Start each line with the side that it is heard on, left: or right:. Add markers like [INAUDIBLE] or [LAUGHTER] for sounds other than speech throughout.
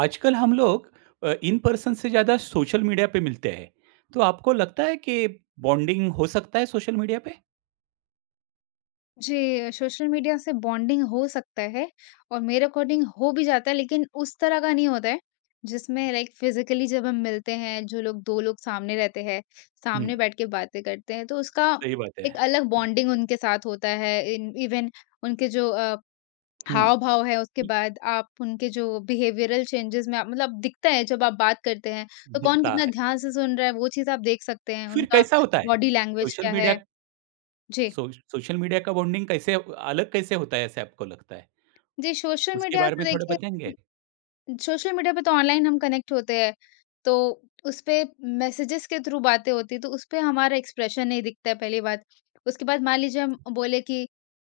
right: आजकल हम लोग इन पर्सन से ज़्यादा सोशल मीडिया पे मिलते हैं। तो आपको लगता है कि बॉन्डिंग हो सकता है सोशल मीडिया पे?
left: जी, सोशल मीडिया से बॉन्डिंग हो सकता है और मेरे अकॉर्डिंग हो भी जाता है लेकिन उस तरह का नहीं होता है, जिसमें लाइक फिज़िकली जब हम मिलते हैं, जो लोग 2 लोग सामने रहते हैं,
right: हुँ,
left: सामने बैठ के बातें करते हैं, तो उसका
right: सही बात है।
left: एक अलग
right: हुँ,
left: बॉन्डिंग उनके साथ होता है। इन इवन उनके जो
right: हुँ,
left: हाव-भाव है, उसके
right: दि
left: बाद आप उनके जो बिहेवियरल चेंजेज़ में आप मतलब दिखता है जब आप बात करते हैं, तो कौन
right: दिखता
left: कितना
right: है।
left: ध्यान से सुन रहा है, वो चीज़ आप देख सकते हैं,
right: फिर
left: उनका
right: कैसा होता है?
left: बॉडी लैंग्वेज
right: सोशल
left: क्या
right: मीडिया
left: है। जी।
right: सोशल मीडिया का बॉन्डिंग कैसे अलग कैसे होता है ऐसे आपको लगता है?
left: जी, सोशल
right: उसके
left: मीडिया
right: बारे
left: तो
right: में थोड़ा
left: देखिए,
right: बताएँगे?
left: सोशल मीडिया पे तो ऑनलाइन हम कनेक्ट होते हैं, तो उसपे मैसेजेस के थ्रू बातें होती हैं, तो उसपे हमारा एक्सप्रेशन नहीं दिखता है पहली बात। उसके बाद मान लीजिए हम बोले कि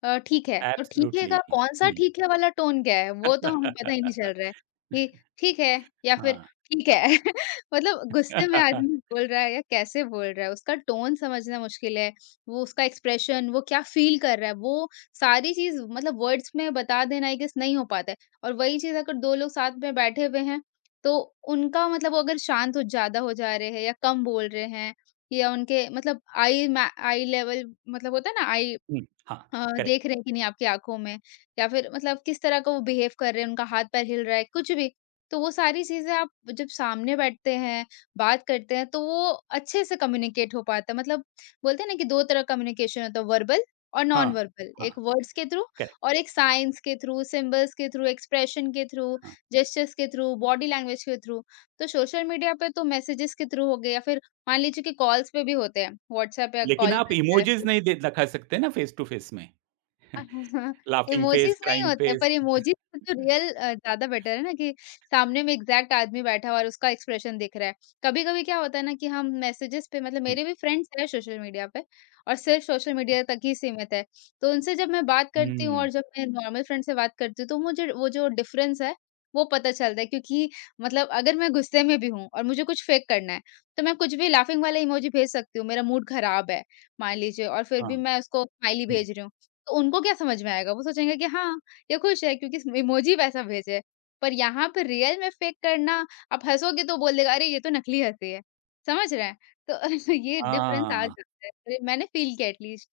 left: ठीक है, तो ठीक है
right: एब्सोल्युटली
left: का कौन-सा ठीक है वाला टोन क्या है? वो तो हमें
right: [LAUGHS] हुँ।
left: पता ही नहीं चल रहा है कि ठीक है या फिर
right: हाँ।
left: ठीक है [LAUGHS] मतलब गुस्से में आदमी
right: [LAUGHS]
left: बोल रहा है या कैसे बोल रहा है, उसका टोन समझना मुश्किल है, वो उसका एक्सप्रेशन, वो क्या फ़ील कर रहा है, वो सारी चीज़ मतलब वर्ड्स में बता देना आई गेस नहीं हो पाता है और वही चीज़ अगर 2 लोग साथ में बैठे हुए हैं, तो उनका मतलब वो अगर शांत हो ज़्यादा हो जा रहे हैं या कम बोल रहे हैं या उनके मतलब आई लेवल मतलब होता है ना आई
right: हुँ, हाँ, करेक्ट।
left: देख रहे हैं कि नहीं आपकी आँखों में या फिर मतलब किस तरह का वो बिहेव कर रहे हैं, उनका हाथ-पैर हिल रहा है, कुछ भी। तो वो सारी चीज़ें आप जब सामने बैठते हैं, बात करते हैं, तो वो अच्छे से कम्युनिकेट हो पाता है। मतलब बोलते हैं ना कि 2 तरह कम्युनिकेशन होता है, वर्बल और नॉन
right: हाँ,
left: वर्बल।
right: हाँ,
left: एक वर्ड्स के थ्रू और
right: करेक्ट,
left: एक साइन्स के थ्रू, सिंबल्स के थ्रू, एक्सप्रेशन के थ्रू,
right: हाँ।
left: जेस्चर्स के थ्रू, बॉडी लैंग्वेज के थ्रू। तो सोशल मीडिया पे तो मैसेजेस के थ्रू हो गए या फिर मान लीजिए कि कॉल्स पे भी होते हैं, व्हाट्सऐप पे
right: लेकिन
left: कॉल
right: आप
left: करता है।
right: इमोजीज़ नहीं दे दिखा सकते ना फेस टू फेस में। [LAUGHS]
left: [LAUGHS]
right: लाफिंग फेस,
left: इमोजीस नहीं
right: क्राइंग
left: होते
right: फेस।
left: पर इमोजीस से तो रियल ज़्यादा बेटर है ना कि सामने में एग्ज़ैक्ट आदमी बैठा हुआ है और उसका एक्सप्रेशन दिख रहा है। कभी-कभी क्या होता है ना कि हम मैसेजेस पे मतलब
right: हुँ,
left: मेरे भी फ्रेंड्स हैं सोशल मीडिया पे और सिर्फ सोशल मीडिया तक ही सीमित है। तो उनसे जब मैं बात करती हूँ और जब
right: [LAUGHS]
left: मैं नॉर्मल फ्रेंड से बात करती हूँ तो मुझे वो जो डिफ़रेंस है वो पता चलता है क्योंकि मतलब अगर मैं गुस्से में भी हूँ और मुझे कुछ फेक करना है, तो मैं कुछ भी लाफिंग वाला इमोजी भेज सकती हूँ, मेरा मूड ख़राब है मान लीजिए और फिर भी
right: हाँ,
left: मैं उसको स्माइली
right: हुँ,
left: भेज रही हूँ। तो उनको क्या समझ में आएगा? वो सोचेंगे कि हाँ, ये खुश है क्योंकि इस इमोजी वैसा भेजे है। पर यहाँ पे रियल में फेक करना, आप हँसोगे तो बोल देगा, "अरे! ये तो नकली हँसी है।" समझ रहे हैं? तो [LAUGHS] ये डिफ़रेंस आ
right: हाँ,
left: जाता है। अरे, मैंने फ़ील किया एटलीस्ट।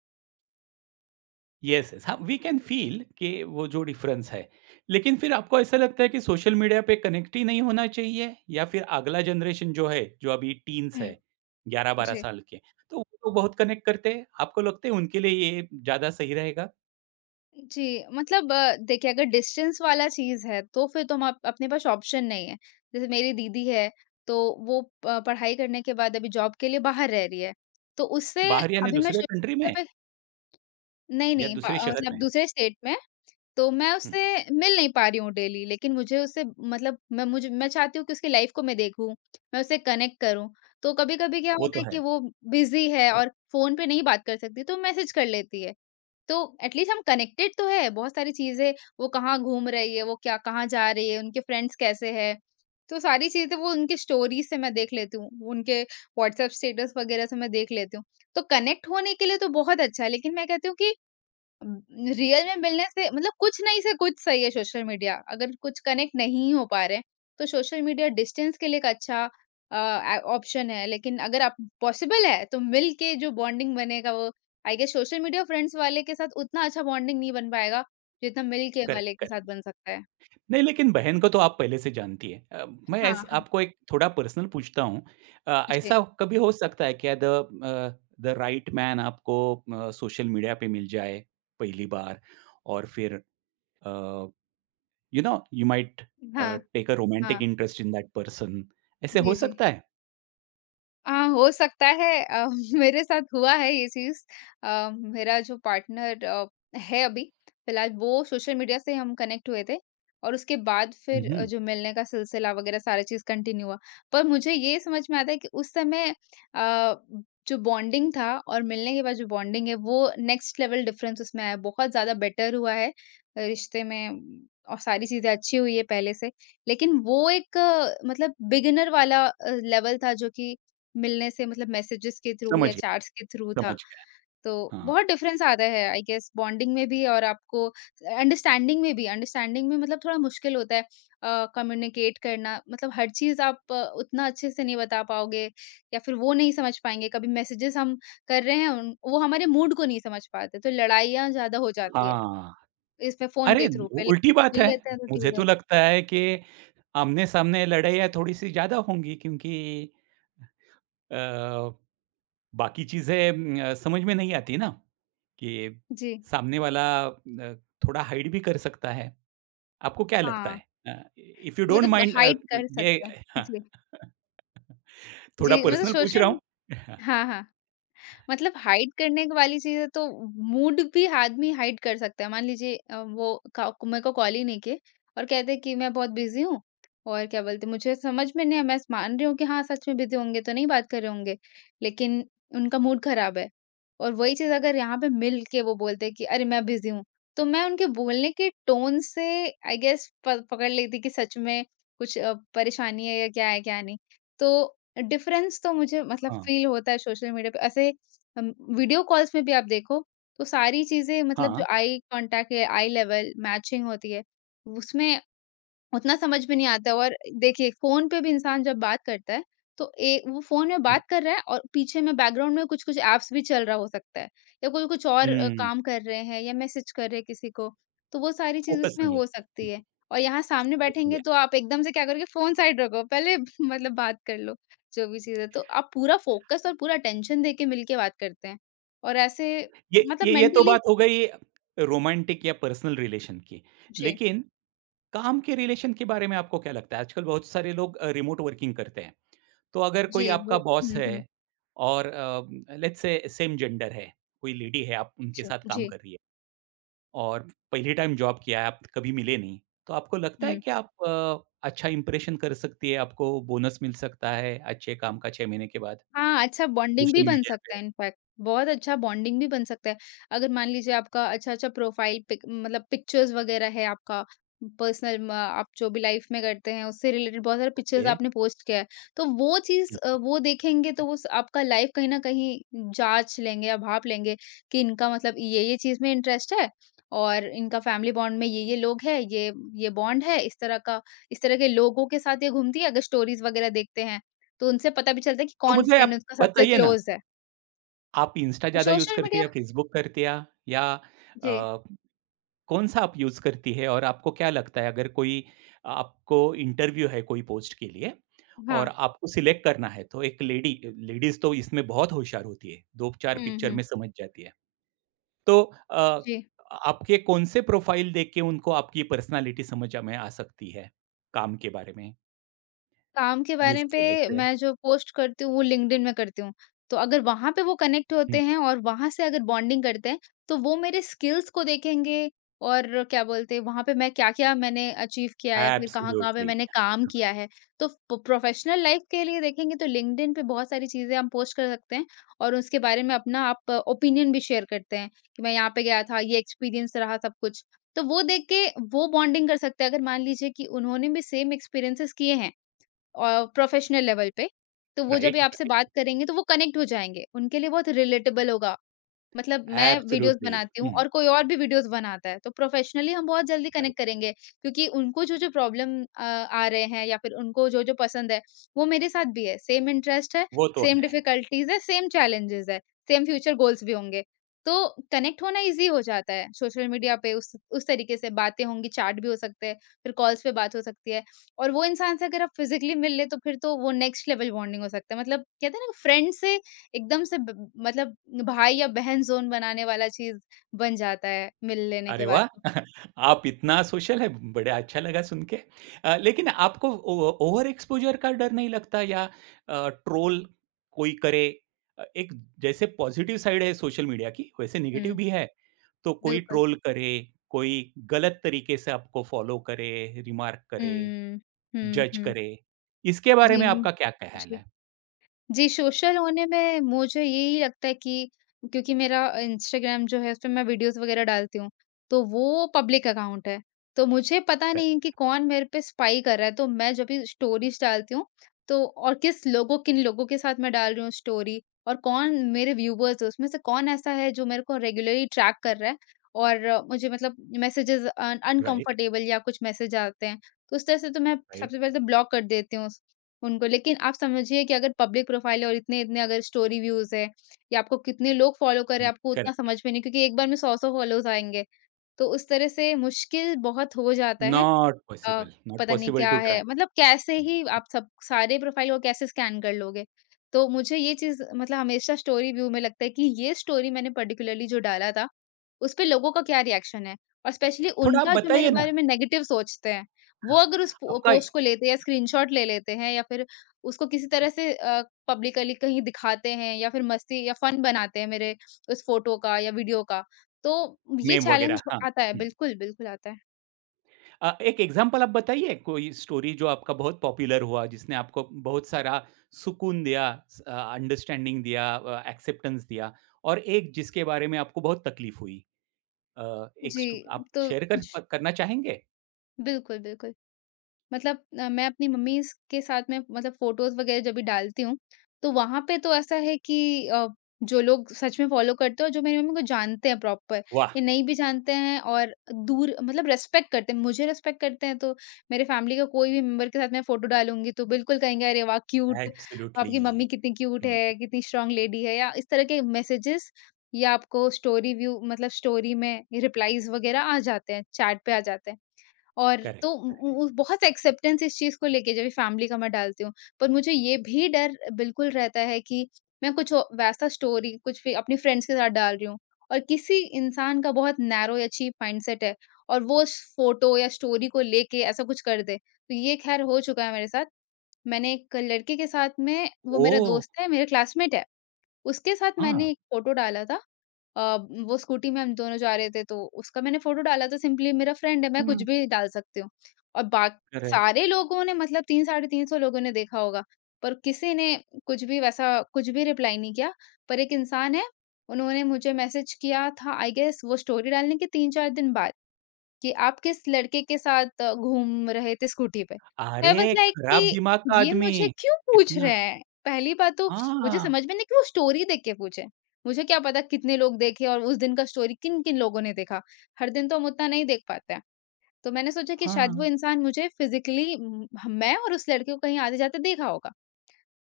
right: यस, यस, हाँ, वी कैन फ़ील कि वो जो डिफ़रेंस है। लेकिन फिर आपको ऐसा लगता है कि सोशल मीडिया पे कनेक्ट ही नहीं होना चाहिए या फिर अगला जनरेशन जो है, जो अभी टीन्स
left: हुँ,
right: है, 11-12
left: जी।
right: साल के, तो वो तो बहुत कनेक्ट करते हैं। आपको लगता है उनके लिए ये ज़्यादा सही रहेगा?
left: जी, मतलब देखिए अगर डिस्टेंस वाला चीज़ है, तो फिर तो हम अप अपने पास ऑप्शन नहीं है। जैसे मेरी दीदी है, तो वो प पढ़ाई करने के बाद अभी जॉब के लिए बाहर रह रही है। तो उससे
right: बाहर यानी
left: अभी मैं
right: दूसरे
left: सोशल
right: कंट्री में
left: मीडिया पे नहीं,
right: या
left: नहीं, प
right: दूसरे शहर
left: मतलब
right: में?
left: दूसरे स्टेट में तो मैं
right: हुँ,
left: उससे मिल नहीं पा रही हूँ डेली लेकिन मुझे उससे मतलब मैं चाहती हूँ कि उसकी लाइफ को मैं देखूँ, मैं उससे कनेक्ट करूँ। तो कभी-कभी क्या
right: वो
left: होता
right: तो
left: है
right: है।
left: कि वो बिज़ी है
right: हुँ,
left: और फ़ोन पे नहीं बात कर सकती तो मैसेज कर लेती है। तो एटलीस्ट हम कनेक्टेड तो है, बहुत सारी चीज़ें वो कहाँ घूम रही है, वो क्या कहाँ जा रही है, उनके फ्रेंड्स कैसे हैं। तो सारी चीज़ें वो उनकी स्टोरीज़ से मैं देख लेती हूँ, उनके व्हाट्सएप स्टेटस वगैरह से मैं देख लेती हूँ। तो कनेक्ट होने के लिए तो बहुत अच्छा है लेकिन मैं कहती हूँ कि उम, रियल में मिलने से मतलब कुछ नहीं से कुछ सही है सोशल मीडिया। अगर कुछ कनेक्ट नहीं हो पा रहे हैं, तो सोशल मीडिया डिस्टेंस के लिए एक अच्छा अ, आ ऑप्शन है। लेकिन अगर आप पॉसिबल है, तो मिल के जो बॉन्डिंग बनेगा वो I guess social media friends वाले के साथ उतना अच्छा बॉन्डिंग नहीं बन पाएगा, जितना मिल के
right: करेक्ट,
left: वाले के साथ
right: करेक्ट।
left: बन सकता है।
right: नहीं, लेकिन बहन को तो आप पहले से जानती हैं। मैं
left: हाँ,
right: ऐस
left: हाँ।
right: आपको एक थोड़ा पर्सनल पूछता हूँ।
left: जी।
right: ऐसा कभी हो सकता है क्या द राइट मैन आपको सोशल मीडिया पे मिल जाए पहली बार और फिर अ, यू माइट
left: हाँ,
right: अ, टेक अ रोमांटिक
left: हाँ।
right: इंटरेस्ट इन दैट पर्सन ऐसे हो
left: जी, जी।
right: सकता है?
left: हो सकता है [LAUGHS] मेरे साथ हुआ है ये चीज़। मेरा जो पार्टनर है अभी फिलहाल, वो सोशल मीडिया से हम कनेक्ट हुए थे और उसके बाद
right: हुँ,
left: फिर
right: हुँ।
left: जो मिलने का सिलसिला वगैरह सारा चीज़ कंटिन्यू हुआ। पर मुझे ये समझ में आता है कि उस समय अ, जो बॉन्डिंग था और मिलने के बाद जो बॉन्डिंग है वो नेक्स्ट लेवल डिफरेंस उसमें आया है। बहुत ज़्यादा बेटर हुआ है रिश्ते में और सारी चीज़ें अच्छी हुई है पहले से। लेकिन वो एक मतलब बिगिनर वाला लेवल था जो कि मिलने से मतलब मैसेजेस के थ्रू या
right: समझ गया,
left: चैट्स के थ्रू था।
right: समझ गया।
left: तो
right: हाँ,
left: बहुत डिफ़रेंस आता है आई गेस बॉन्डिंग में भी और आपको अंडरस्टैंडिंग में भी, अंडरस्टैंडिंग में मतलब थोड़ा मुश्किल होता है कम्युनिकेट करना मतलब हर चीज़ आप उतना अच्छे से नहीं बता पाओगे या फिर वो नहीं समझ पाएँगे। कभी मैसेजेस हम कर रहे हैं उन वो हमारे मूड को नहीं समझ पाते, तो लड़ाइयाँ ज़्यादा हो जाती है
right: हाँ।
left: इसमें फ़ोन
right: अरे!
left: के थ्रू
right: उ
left: पे।
right: उल्टी बात
left: लेकिन मिल
right: है।
left: लेते हैं तो
right: मुझे
left: ठीक है।
right: तो लगता है कि आमने-सामने लड़ाइयाँ थोड़ी-सी ज़्यादा होंगी क्योंकि अ बाकी चीज़ें समझ में नहीं आती ना, कि
left: जी,
right: सामने वाला अ, थोड़ा हाइड भी कर सकता है। आपको क्या लगता
left: हाँ,
right: है? इफ यू डोंट
left: मतलब
right: माइंड
left: हाइड कर
right: ये
left: सकते हैं।
right: [LAUGHS] हाँ,
left: जी,
right: थोड़ा
left: जी मतलब
right: पर्सनल पूछ रहा
left: सोशल।
right: हूँ। [LAUGHS]
left: हाँ, हाँ। मतलब हाइड करने वाली चीज़ है तो मूड भी आदमी हाइड कर सकता है। मान लीजिए वो का मेरे को कॉल ही नहीं किए और कहते हैं कि मैं बहुत बिज़ी हूँ और क्या बोलते हैं मुझे समझ में नहीं आया, मैं मान रही हूँ कि हाँ, सच में बिज़ी होंगे तो नहीं बात कर रहे होंगे। लेकिन उनका मूड ख़राब है और वही चीज़ अगर यहाँ पे मिल के वो बोलते हैं कि अरे मैं बिज़ी हूँ। तो मैं उनके बोलने के टोन से आई गेस प पकड़ लेती कि सच में कुछ परेशानी है या क्या है, क्या नहीं। तो डिफ़रेंस तो मुझे मतलब
right: हाँ,
left: फ़ील होता है सोशल मीडिया पे ऐसे। वीडियो कॉल्स में भी आप देखो, तो सारी चीज़ें मतलब
right: हाँ।
left: जो आई कॉन्टैक्ट है, आई लेवल मैचिंग होती है, उसमें उतना समझ में नहीं आता। और देखिए फ़ोन पे भी इंसान जब बात करता है, तो ए वो फ़ोन में
right: हुँ,
left: बात कर रहा है और पीछे में बैकग्राउंड में कुछ-कुछ ऐप्स भी चल रहा हो सकता है या कोई कुछ और
right: हुँ,
left: काम कर रहे हैं या मैसेज कर रहे हैं किसी को, तो वो सारी चीज़
right: फ़ोकस
left: उसमें
right: नहीं है।
left: हो सकती
right: हुँ,
left: है। और यहाँ सामने
right: फ़ोकस नहीं
left: बैठेंगे तो
right: है।
left: आप एकदम से क्या करोगे, फ़ोन साइड रखो, पहले [LAUGHS] मतलब बात कर लो, जो भी चीज़ है। तो आप पूरा फ़ोकस और पूरा अटेंशन देके मिलके बात करते हैं और ऐसे
right: ये
left: मतलब
right: ये ये तो
left: मेंटली।
right: बात हो गई रोमांटिक या पर्सनल रिलेशन की।
left: जी,
right: लेकिन काम के रिलेशन के बारे में आपको क्या लगता है? आजकल बहुत सारे लोग रिमोट वर्किंग करते हैं। तो अगर कोई
left: जी,
right: आपका
left: वो
right: बॉस
left: हुँ, हुँ।
right: है और लेट्स से सेम जेंडर है, कोई लेडी है, आप उनके
left: जी,
right: साथ काम
left: जी,
right: कर रही है और पहली टाइम जॉब किया है, आप कभी मिले नहीं, तो आपको लगता है
left: हुँ।
right: कि आप अच्छा इम्प्रेशन कर सकती है, आपको बोनस मिल सकता है अच्छे काम का 6 महीने के बाद
left: हाँ, अच्छा बॉन्डिंग भी
right: सोशल
left: बन
right: मीडिया
left: सकता
right: पे?
left: है इनफैक्ट, बहुत अच्छा बॉन्डिंग भी बन सकता है। अगर मान लीजिए आपका अच्छा-अच्छा प्रोफ़ाइल पिक मतलब पिक्चर्स वगैरह है आपका पर्सनल, म आप जो भी लाइफ़ में करते हैं, उससे रिलेटेड बहुत सारे पिक्चर्स
right: ओके।
left: आपने पोस्ट किया है। तो वो चीज़
right: हुँ।
left: वो देखेंगे तो वो स आपका लाइफ़ कहीं न कहीं जाँच लेंगे या भाँप लेंगे कि इनका मतलब ये-ये चीज़ में इंटरेस्ट है और इनका फ़ैमिली बॉन्ड में ये-ये लोग हैं, ये बॉन्ड है, इस तरह के लोगों के साथ ये घूमती है अगर स्टोरीज़ वगैरह देखते हैं। तो उनसे पता भी चलता है कि
right: तो
left: कौन
right: मुझे
left: फ्रेंड
right: आप
left: उसका सबसे
right: बताइए ना,
left: क्लोज़ है।
right: आप इंस्टा ज़्यादा यूज़
left: सोशल
right: करती हैं
left: मीडिया।
right: या फ़ेसबुक करती हैं या
left: जी,
right: अ कौन-सा आप यूज़ करती है और आपको क्या लगता है अगर कोई आपको इंटरव्यू है कोई पोस्ट के लिए
left: हाँ।
right: और आपको सिलेक्ट करना है तो एक लेडी लेडीज़ तो इसमें बहुत होशियार होती है, 2-4
left: हुँ,
right: पिक्चर
left: हुँ।
right: में समझ जाती है। तो अ,
left: जी।
right: आपके कौन-से प्रोफाइल देख के उनको आपकी पर्सनैलिटी समझ में आ सकती है, काम के बारे में?
left: काम के बारे
right: यूज़फुल है
left: पे
right: इससे।
left: मैं जो पोस्ट करती हूँ वो लिंक्डइन में करती हूँ। तो अगर वहाँ पे वो कनेक्ट
right: हुँ,
left: होते हैं और वहाँ से अगर बॉन्डिंग करते हैं, तो वो मेरे स्किल्स को देखेंगे और क्या बोलते हैं वहाँ पे मैं क्या-क्या मैंने अचीव किया है या फिर कहाँ-कहाँ पे
right: एब्सोल्युटली
left: मैंने काम किया है। तो प प्रोफेशनल लाइफ के लिए देखेंगे तो लिंक्डइन पे बहुत सारी चीज़ें हम पोस्ट कर सकते हैं और उसके बारे में अपना आप ओपिनियन भी शेयर करते हैं कि मैं यहाँ पे गया था, ये एक्सपीरियंस रहा सब कुछ। तो वो देख के वो बॉन्डिंग कर सकते हैं। अगर मान लीजिए कि उन्होंने भी सेम एक्सपीरियंसेस किए हैं प्रोफेशनल लेवल पे, तो वो जब ये
right: राइट,
left: आपसे
right: राइट।
left: बात करेंगे तो वो कनेक्ट हो जाएँगे, उनके लिए बहुत रिलेटेबल होगा। मतलब मैं वीडियोज़
right: एब्सोल्युटली
left: बनाती हूँ
right: हुँ,
left: और कोई और भी वीडियोज़ बनाता है, तो प्रोफ़ेशनली हम बहुत जल्दी
right: राइट।
left: कनेक्ट करेंगे क्योंकि उनको जो-जो प्रॉब्लम आ रहे हैं या फिर उनको जो-जो पसंद है, वो मेरे साथ भी है। सेम इंटरेस्ट है,
right: वो तो
left: सेम
right: है।
left: डिफ़िकल्टीज़ है, सेम चैलेंजेज़ है, सेम फ्यूचर गोल्स भी होंगे। तो कनेक्ट होना ईज़ी हो जाता है सोशल मीडिया पे उस तरीके से बातें होंगी, चैट भी हो सकते हैं, फिर कॉल्स पे बात हो सकती है और वो इंसान से अगर आप फ़िज़िकली मिल लें, तो फिर तो वो नेक्स्ट लेवल बॉन्डिंग हो सकता है। मतलब कहते हैं ना फ्रेंड से एकदम से ब मतलब भाई या बहन ज़ोन बनाने वाला चीज़ बन जाता है, मिल लेने
right: अरे
left: के बाद
right: वाह!
left: तो।
right: [LAUGHS] आप इतना सोशल है, बड़े अच्छा लगा सुन के। लेकिन आपको ओ ओवर एक्सपोज़र का डर नहीं लगता या ट्रोल कोई करे? एक जैसे पॉज़िटिव साइड है सोशल मीडिया की, वैसे नेगेटिव
left: हुँ,
right: भी है। तो कोई
left: बिल्कुल।
right: ट्रोल करे, कोई गलत तरीके से आपको फ़ॉलो करे, रिमार्क करे,
left: हुँ, हुँ,
right: जज
left: हुँ।
right: करे, इसके बारे
left: जी,
right: में
left: हुँ।
right: आपका क्या ख़्याल
left: जी।
right: है?
left: जी, सोशल होने में मुझे यही लगता है कि क्योंकि मेरा इंस्टाग्राम जो है उसपे मैं वीडियोज़ वग़ैरह डालती हूँ, तो वो पब्लिक अकाउंट है। तो मुझे पता
right: क
left: नहीं है कि कौन मेरे पे स्पाई कर रहा है, तो मैं जब भी स्टोरीज़ डालती हूँ, तो और किस लोगों किन लोगों के साथ मैं डाल रही हूँ स्टोरी और कौन मेरे व्यूवर्स हैं, उसमें से कौन ऐसा है जो मेरे को रेगुलरली ट्रैक कर रहा है और मुझे मतलब मैसेजेज़ अन
right: राइट,
left: अनकंफर्टेबल या कुछ मैसेज आते हैं, तो उस तरह से तो मैं
right: राइट।
left: सबसे पहले तो ब्लॉक कर देती हूँ उनको लेकिन आप समझिए कि अगर पब्लिक प्रोफ़ाइल है और इतने-इतने अगर स्टोरी व्यूज़ है या आपको कितने लोग फ़ॉलो कर रहे
right: हुँ,
left: हैं, आपको उतना
right: करेक्ट।
left: समझ में नहीं क्योंकि एक बार में 100-100 फ़ॉलोवर्स आएँगे। तो उस तरह से मुश्किल बहुत हो जाता है। अ,
right: नॉट
left: पता नहीं
right: पॉसिबल
left: क्या
right: टू ट्राई।
left: है मतलब कैसे
right: हम्म,
left: ही आप सब सारे प्रोफ़ाइल को कैसे स्कैन कर लोगे? तो मुझे ये चीज़ मतलब हमेशा स्टोरी व्यू में लगता है कि ये स्टोरी मैंने पर्टिकुलरली जो डाला था, उस पे लोगों का क्या रिएक्शन है? और स्पेशली
right: थोड़ा आप
left: उनका जो मेरे
right: बताइए ना
left: बारे में नेगेटिव सोचते हैं, वो
right: हाँ,
left: अगर उस पो
right: आपका
left: पोस्ट को लेते हैं या स्क्रीनशॉट ले लेते हैं या फिर उसको किसी तरह से पब्लिकली कहीं दिखाते हैं या फिर मस्ती या फन बनाते हैं मेरे उस फ़ोटो का या वीडियो का, तो ये
right: मेम वगैरह,
left: चैलेंज
right: हाँ।
left: आता है।
right: हुँ।
left: बिल्कुल, बिल्कुल आता है।
right: एक एग्ज़ाम्पल आप बताइए कोई स्टोरी जो आपका बहुत पॉपुलर हुआ, जिसने आपको बहुत सारा सुकून दिया, अंडरस्टैंडिंग दिया एक्सेप्टेंस दिया और एक जिसके बारे में आपको बहुत तकलीफ़ हुई? अ, एक
left: जी,
right: स्टो आप
left: तो
right: शेयर कर
left: ज
right: प करना चाहेंगे?
left: बिल्कुल, बिल्कुल। मतलब मैं अपनी मम्मी स के साथ में मतलब फ़ोटोज़ वगैरह जब भी डालती हूँ, तो वहाँ पे तो ऐसा है कि अ, जो लोग सच में फ़ॉलो करते हैं और जो मेरी मम्मी को जानते हैं प्रॉपर,
right: वाह!
left: ये नहीं भी जानते हैं और दूर मतलब रिस्पेक्ट करते हैं। मुझे रिस्पेक्ट करते हैं तो मेरे फ़ैमिली का कोई भी मेंबर के साथ मैं फ़ोटो डालूँगी तो बिल्कुल कहेंगे, "अरे वाह! Cute,
right: absolutely.
left: आपकी मम्मी कितनी क्यूट
right: हुँ,
left: है, कितनी स्ट्रॉन्ग लेडी है।" या इस तरह के मैसेजेज़ या आपको स्टोरी व्यू मतलब स्टोरी में रिप्लाईज़ वगैरह आ जाते हैं, चैट पे आ जाते हैं। और
right: करेक्ट,
left: तो
right: करेक्ट।
left: उ उ बहुत एक्सेप्टेंस इस चीज़ को लेके जब भी फैमिली का मैं डालती हूँ। पर मुझे ये भी डर बिल्कुल रहता है कि मैं कुछ औ वैसा स्टोरी कुछ भी अपने फ्रेंड्स के साथ डाल रही हूँ और किसी इंसान का बहुत नैरो या चीप माइंडसेट है और वो उस फ़ोटो या स्टोरी को लेके ऐसा कुछ कर दे। तो ये ख़ैर हो चुका है मेरे साथ। मैंने एक लड़के के साथ में वो मेरा
right: ओह!
left: दोस्त है, मेरा क्लासमेट है। उसके साथ
right: हाँ।
left: मैंने एक फ़ोटो डाला था, अ, वो स्कूटी में हम दोनों जा रहे थे तो उसका मैंने फ़ोटो डाला था सिंपली मेरा फ्रेंड है मैं कुछ
right: हुँ।
left: भी डाल सकती हूँ। और बाक
right: करेक्ट।
left: सारे लोगों ने मतलब 3 साढ़े 300 लोगों ने देखा होगा, पर किसी ने कुछ भी वैसा कुछ भी रिप्लाई नहीं किया। पर एक इंसान है, उन्होंने मुझे मैसेज किया था आई गेस वो स्टोरी डालने के 3-4 दिन बाद। कि आप किस लड़के के साथ घूम रहे थे स्कूटी पे। मैं बस
right: अरे!
left: लाइक कि
right: खराब दिमाग का
left: ये
right: आदमी।
left: मुझे क्यों पूछ रहे
right: इतना
left: हैं? पहली बात तो मुझे
right: हाँ,
left: समझ में नहीं कि वो स्टोरी देख के पूछे। मुझे क्या पता कितने लोग देखे और उस दिन का स्टोरी किन-किन लोगों ने देखा। हर दिन तो हम उतना नहीं देख पाते हैं। तो मैंने सोचा कि शायद वो
right: हाँ।
left: इंसान मुझे फिज़िकली उम, ह मैं और उस लड़के को कहीं आते-जाते देखा होगा।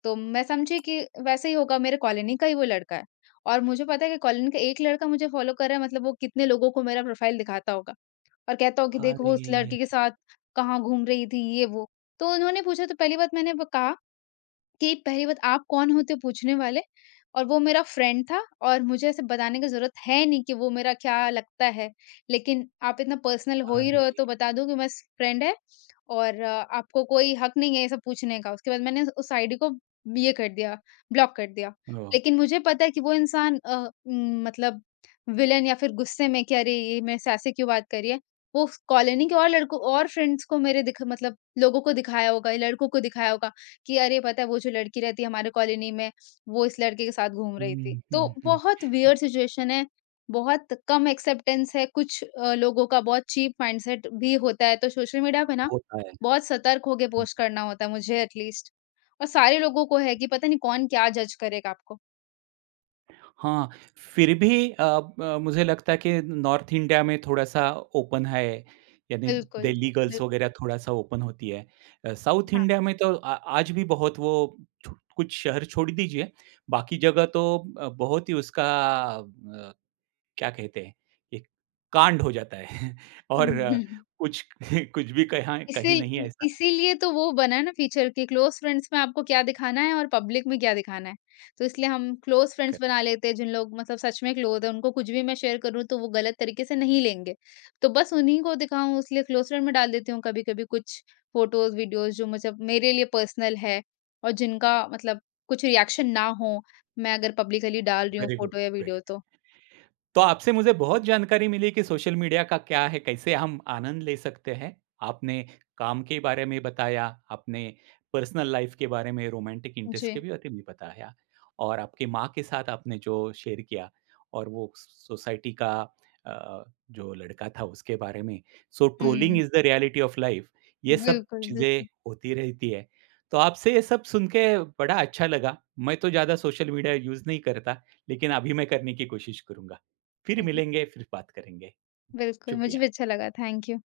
left: तो मैं समझी कि वैसे ही होगा मेरे कॉलोनी का ही वो लड़का है। और मुझे पता है कि कॉलोनी का एक लड़का मुझे फ़ॉलो कर रहा है मतलब वो कितने लोगों को मेरा प्रोफ़ाइल दिखाता होगा। और कहता हो कि देखो वो उस
right: अरे!
left: लड़के के साथ कहाँ घूम रही थी ये वो। तो उन्होंने पूछा तो पहली बात मैंने ब कहा कि पहली बात आप कौन होते हो पूछने वाले और वो मेरा फ्रेंड था और मुझे ऐसे बताने की ज़रूरत है नहीं कि वो मेरा क्या लगता है। लेकिन आप इतना पर्सनल हो ही रहे
right: अरे!
left: हो तो बता दूँ कि बस फ्रेंड है और आपको कोई हक नहीं है ये सब पूछने का। उसके बाद मैंने उस आईडी को ये कर दिया, ब्लॉक कर दिया।
right: हो।
left: लेकिन मुझे पता है कि वो इंसान मतलब विलेन या फिर गुस्से में कि अरे ये मेरे से ऐसे क्यों बात कर रही है। वो कॉलोनी के और लड़कों और फ्रेंड्स को मेरे दिख मतलब लोगों को दिखाया होगा, लड़कों को दिखाया होगा कि अरे पता है वो जो लड़की रहती है हमारे कॉलोनी में, वो इस लड़के के साथ घूम रही
right: हुँ,
left: थी।
right: हुँ,
left: तो
right: हुँ।
left: बहुत वियर्ड सिचुएशन है, बहुत कम एक्सेप्टेंस है कुछ लोगों का, बहुत चीप माइंडसेट भी होता है। तो सोशल मीडिया पे ना
right: होता है।
left: बहुत सतर्क होके
right: हुँ।
left: पोस्ट करना होता है मुझे एटलीस्ट और सारे लोगों को है कि पता नहीं कौन क्या जज करेगा आपको।
right: हाँ, फिर भी ब मुझे लगता है कि नॉर्थ इंडिया में थोड़ा-सा ओपन है, यानी
left: बिल्कुल,
right: दिल्ली गर्ल्स
left: बिल्कुल,
right: वगैरह थोड़ा-सा ओपन होती है। साउथ
left: हाँ।
right: इंडिया में तो आ आज भी बहुत वो छो कुछ शहर छोड़ दीजिए, बाकी जगह तो बहुत ही उसका अ, क्या कहते हैं, एक कांड हो जाता है [LAUGHS] और
left: [LAUGHS]
right: कुछ [LAUGHS] कुछ भी कहाँ कहीं नहीं ऐसा
left: इसीलिए तो वो बना है ना फीचर कि क्लोज़ फ्रेंड्स में आपको क्या दिखाना है और पब्लिक में क्या दिखाना है। तो इसलिए हम क्लोज़ फ्रेंड्स
right: कर
left: बना लेते हैं जिन लोग मतलब सच में क्लोज़ हैं, उनको कुछ भी मैं शेयर करूँ तो वो गलत तरीके से नहीं लेंगे। तो बस उन्हीं को दिखाऊँ इसलिए क्लोज़ फ्रेंड में डाल देती हूँ कभी-कभी कुछ फ़ोटोज़, वीडियोज़ जो मुझे मेरे लिए पर्सनल है और जिनका मतलब कुछ रिएक्शन ना हो, मैं अगर पब्लिकली डाल रही हूँ
right: वेरी गुड,
left: फ़ोटो या वीडियो
right: वेरी।
left: तो।
right: तो आपसे मुझे बहुत जानकारी मिली कि सोशल मीडिया का क्या है, कैसे हम आनंद ले सकते हैं। आपने काम के बारे में बताया, आपने पर्सनल लाइफ के बारे में, रोमांटिक इंटरेस्ट के
left: जी।
right: भी बारे में बताया और आपकी माँ के साथ आपने जो शेयर किया और वो सोसाइटी का अ, जो लड़का था उसके बारे में। सो ट्रोलिंग
left: हुँ।
right: Is the reality of life. ये सब
left: बिल्कुल,
right: चीज़ें
left: बिल्कुल।
right: होती रहती है। तो आपसे ये सब सुन के बड़ा अच्छा लगा। मैं तो ज़्यादा सोशल मीडिया यूज़ नहीं करता, लेकिन अभी मैं करने की कोशिश करूँगा। फिर मिलेंगे, फिर बात करेंगे।
left: बिल्कुल, मुझे
right: शुक्रिया।
left: भी अच्छा लगा। Thank you.